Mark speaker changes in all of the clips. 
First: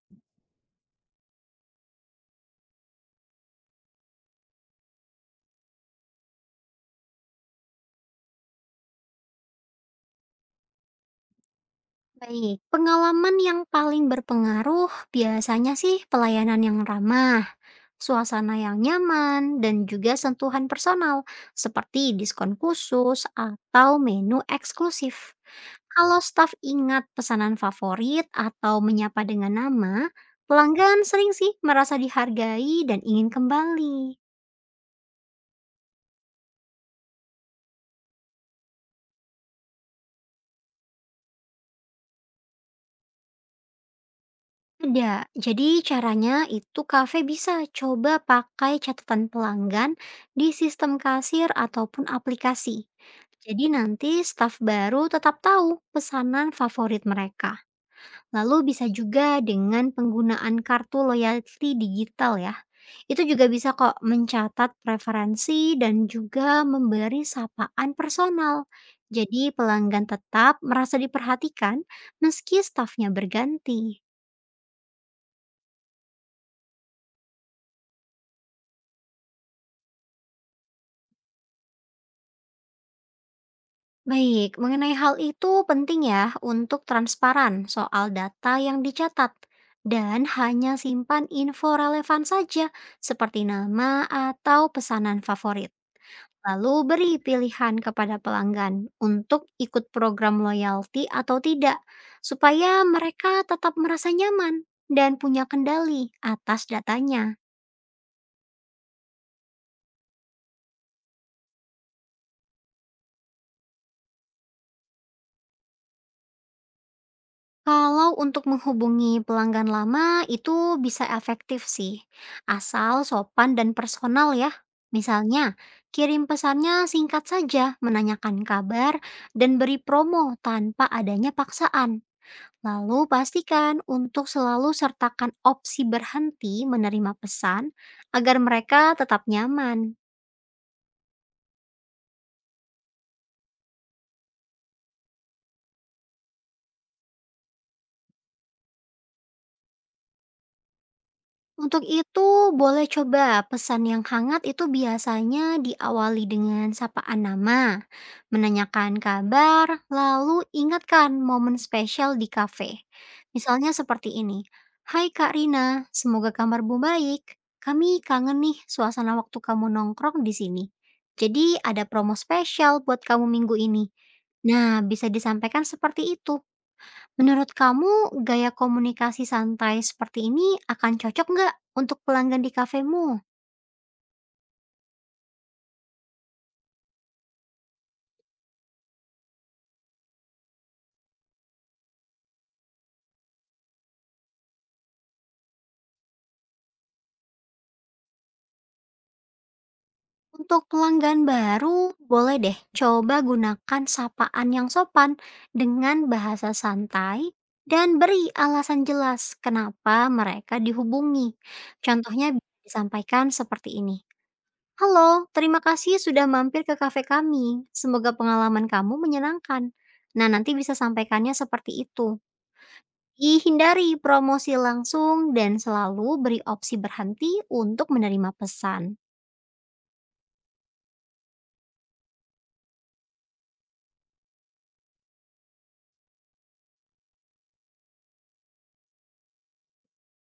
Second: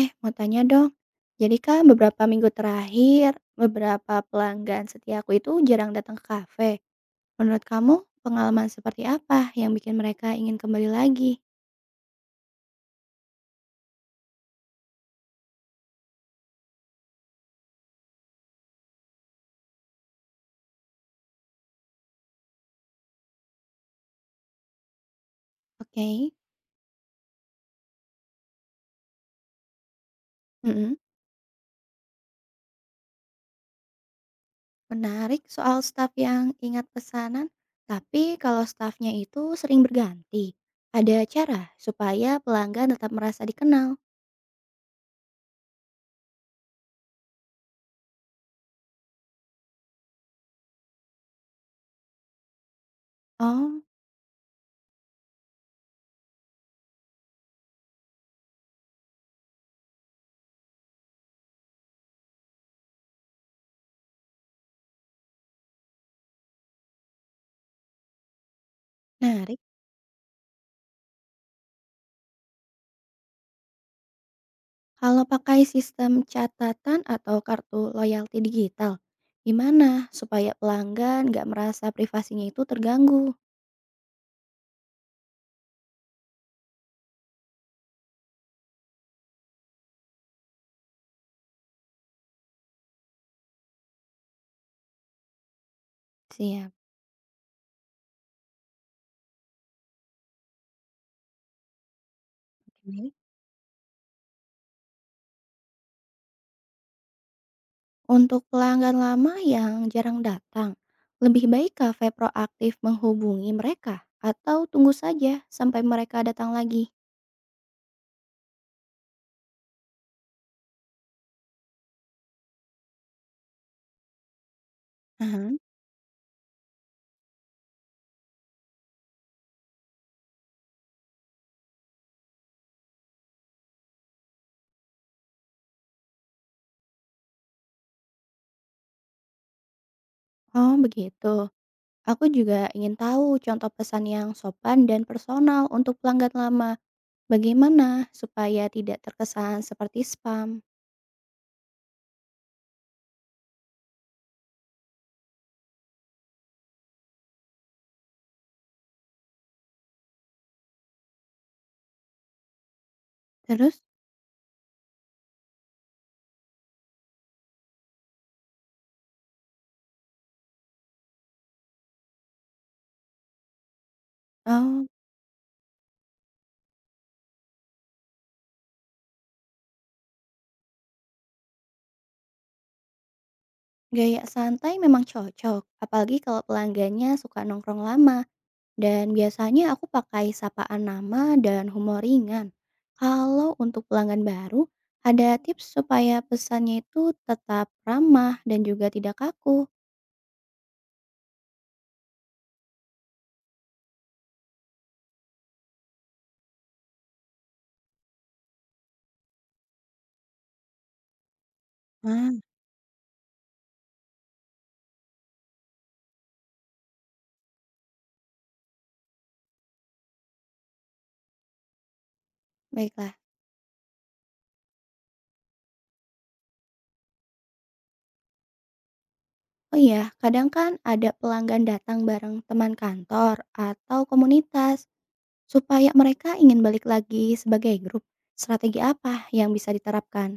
Speaker 1: Eh, mau tanya dong. Jadi kan beberapa minggu terakhir, beberapa pelanggan setiaku itu jarang datang ke kafe. Menurut kamu, pengalaman seperti apa yang bikin mereka ingin kembali lagi?
Speaker 2: Baik, pengalaman yang paling berpengaruh biasanya sih pelayanan yang ramah, suasana yang nyaman, dan juga sentuhan personal seperti diskon khusus atau menu eksklusif.
Speaker 1: Oke,
Speaker 2: Kalau staf ingat pesanan favorit atau menyapa dengan nama,
Speaker 1: mm-mm.
Speaker 2: pelanggan sering sih merasa dihargai dan ingin kembali.
Speaker 1: Menarik soal staf yang ingat pesanan. Tapi kalau stafnya itu sering berganti, ada cara supaya pelanggan tetap merasa dikenal.
Speaker 2: Ada. Jadi caranya itu kafe bisa coba pakai catatan pelanggan di sistem kasir ataupun aplikasi. Jadi
Speaker 1: Oh,
Speaker 2: nanti staf baru tetap tahu pesanan favorit mereka. Lalu bisa juga dengan penggunaan kartu loyalty digital ya. Itu juga bisa kok mencatat preferensi dan juga memberi sapaan personal. Jadi
Speaker 1: menarik.
Speaker 2: pelanggan tetap merasa diperhatikan meski stafnya berganti.
Speaker 1: Kalau pakai sistem catatan atau kartu loyalty digital, gimana supaya pelanggan nggak merasa privasinya itu terganggu?
Speaker 2: Baik, mengenai hal itu penting ya untuk transparan soal data yang dicatat dan hanya simpan info relevan saja seperti nama atau pesanan favorit.
Speaker 1: Siap.
Speaker 2: Lalu beri pilihan kepada pelanggan untuk ikut program loyalty atau tidak supaya
Speaker 1: Oke.
Speaker 2: mereka tetap merasa nyaman dan punya kendali atas datanya.
Speaker 1: Untuk pelanggan lama yang jarang datang, lebih baik kafe proaktif menghubungi mereka atau tunggu saja sampai mereka datang lagi.
Speaker 2: Kalau untuk menghubungi pelanggan lama itu bisa efektif sih, asal sopan dan personal ya.
Speaker 1: Aha.
Speaker 2: Misalnya, kirim pesannya singkat saja, menanyakan kabar, dan beri promo tanpa adanya paksaan. Lalu pastikan untuk selalu sertakan opsi berhenti menerima pesan agar mereka tetap nyaman.
Speaker 1: Oh begitu. Aku juga ingin tahu contoh pesan yang sopan dan personal untuk pelanggan lama. Bagaimana supaya tidak terkesan seperti spam?
Speaker 2: Untuk itu, boleh coba pesan yang hangat itu biasanya diawali dengan sapaan nama, menanyakan kabar, lalu ingatkan momen spesial di kafe. Misalnya
Speaker 1: Terus.
Speaker 2: seperti ini, Hai Kak Rina, semoga kabarmu baik. Kami kangen nih suasana waktu kamu nongkrong di sini. Jadi ada promo spesial buat kamu minggu ini. Nah,
Speaker 1: Oh,
Speaker 2: bisa disampaikan seperti itu. Menurut kamu, gaya komunikasi santai seperti ini akan cocok nggak untuk pelanggan di kafemu?
Speaker 1: gaya santai memang cocok, apalagi kalau pelanggannya suka nongkrong lama. Dan biasanya aku pakai sapaan nama dan humor ringan. Kalau untuk pelanggan baru, ada tips supaya pesannya itu tetap ramah dan juga tidak kaku.
Speaker 2: Untuk pelanggan baru, boleh deh coba gunakan sapaan yang sopan dengan bahasa santai dan beri alasan jelas kenapa mereka dihubungi.
Speaker 1: Ah,
Speaker 2: Contohnya bisa disampaikan seperti ini. Halo, terima kasih sudah mampir ke kafe kami. Semoga pengalaman kamu menyenangkan. Nah, nanti bisa sampaikannya seperti itu.
Speaker 1: baiklah.
Speaker 2: Hindari promosi langsung dan selalu beri opsi berhenti untuk menerima pesan.
Speaker 1: Oh iya, kadang kan ada pelanggan datang bareng teman kantor atau komunitas supaya mereka ingin balik lagi sebagai grup. Strategi apa yang bisa diterapkan?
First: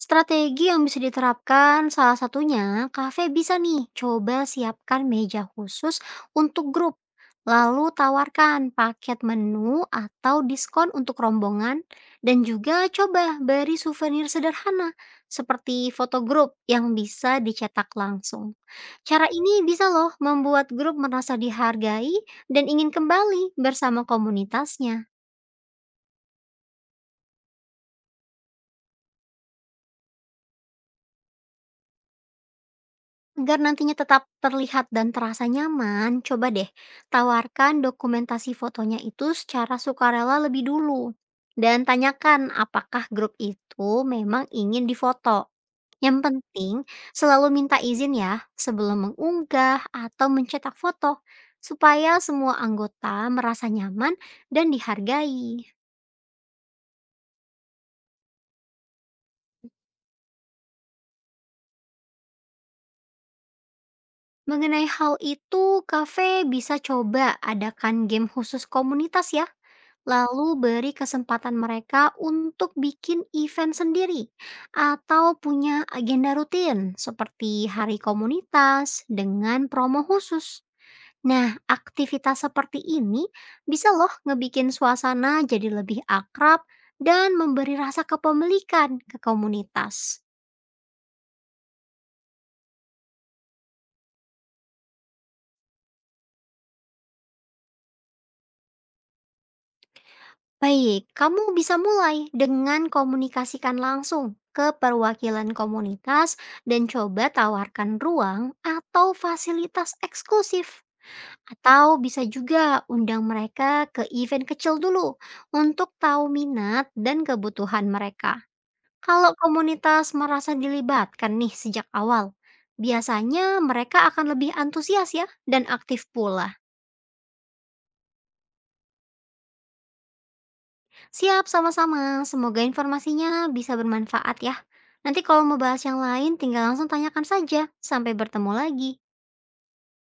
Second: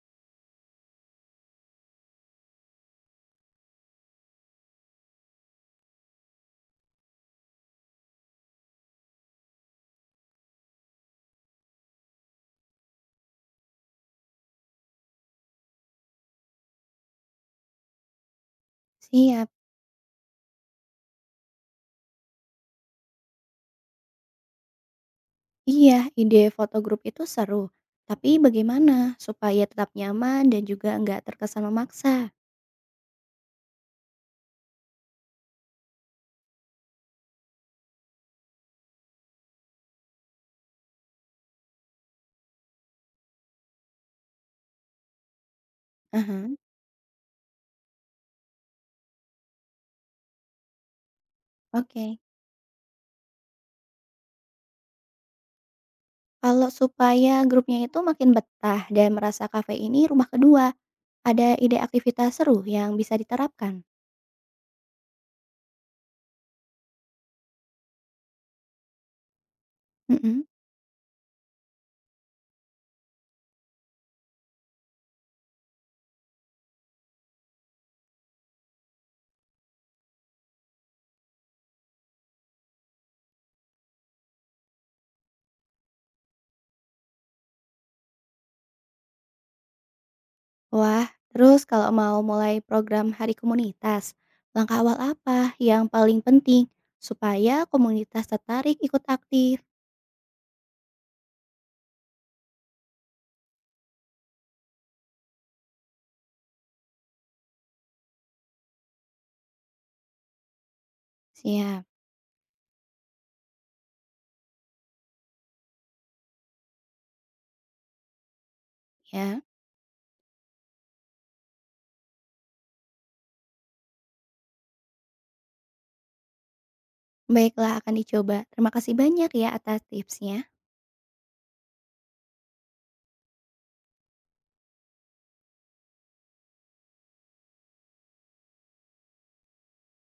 Speaker 2: Strategi yang bisa diterapkan salah satunya kafe bisa nih coba siapkan meja khusus untuk grup. Lalu tawarkan paket menu atau diskon untuk rombongan dan juga coba beri souvenir sederhana seperti foto grup yang bisa dicetak langsung. Cara
Speaker 1: Siap.
Speaker 2: ini bisa loh membuat grup merasa dihargai dan ingin kembali bersama komunitasnya.
Speaker 1: Iya, ide foto grup itu seru. Tapi bagaimana supaya tetap nyaman dan juga nggak terkesan memaksa?
Speaker 2: Agar nantinya tetap terlihat dan terasa nyaman, coba deh tawarkan dokumentasi fotonya itu secara sukarela lebih dulu. Dan tanyakan apakah grup itu memang ingin difoto. Yang
Speaker 1: Aha.
Speaker 2: penting selalu minta izin ya sebelum mengunggah atau mencetak foto
Speaker 1: Oke.
Speaker 2: supaya semua anggota merasa nyaman dan dihargai.
Speaker 1: Kalau supaya grupnya itu makin betah dan merasa kafe ini rumah kedua, ada ide aktivitas seru yang bisa diterapkan.
Speaker 2: Mengenai hal itu, kafe bisa coba adakan game khusus komunitas ya.
Speaker 1: Mm-mm.
Speaker 2: Lalu beri kesempatan mereka untuk bikin event sendiri atau punya agenda rutin seperti hari komunitas dengan promo khusus. Nah, aktivitas seperti ini bisa loh ngebikin suasana jadi lebih akrab dan memberi rasa kepemilikan ke komunitas.
Speaker 1: Wah, terus kalau mau mulai program hari komunitas, langkah awal apa yang paling penting supaya komunitas tertarik ikut aktif?
Speaker 2: Baik, kamu bisa mulai dengan komunikasikan langsung ke perwakilan komunitas dan coba tawarkan ruang atau fasilitas eksklusif.
Speaker 1: Siap,
Speaker 2: Atau bisa juga undang mereka ke event kecil dulu untuk tahu minat dan kebutuhan mereka. Kalau
Speaker 1: ya.
Speaker 2: komunitas merasa dilibatkan nih sejak awal, biasanya mereka akan lebih antusias ya dan aktif pula.
Speaker 1: Baiklah, akan dicoba. Terima kasih banyak ya atas tipsnya.
Speaker 2: Siap, sama-sama. Semoga informasinya bisa bermanfaat ya. Nanti kalau mau bahas yang lain, tinggal langsung tanyakan saja. Sampai bertemu lagi.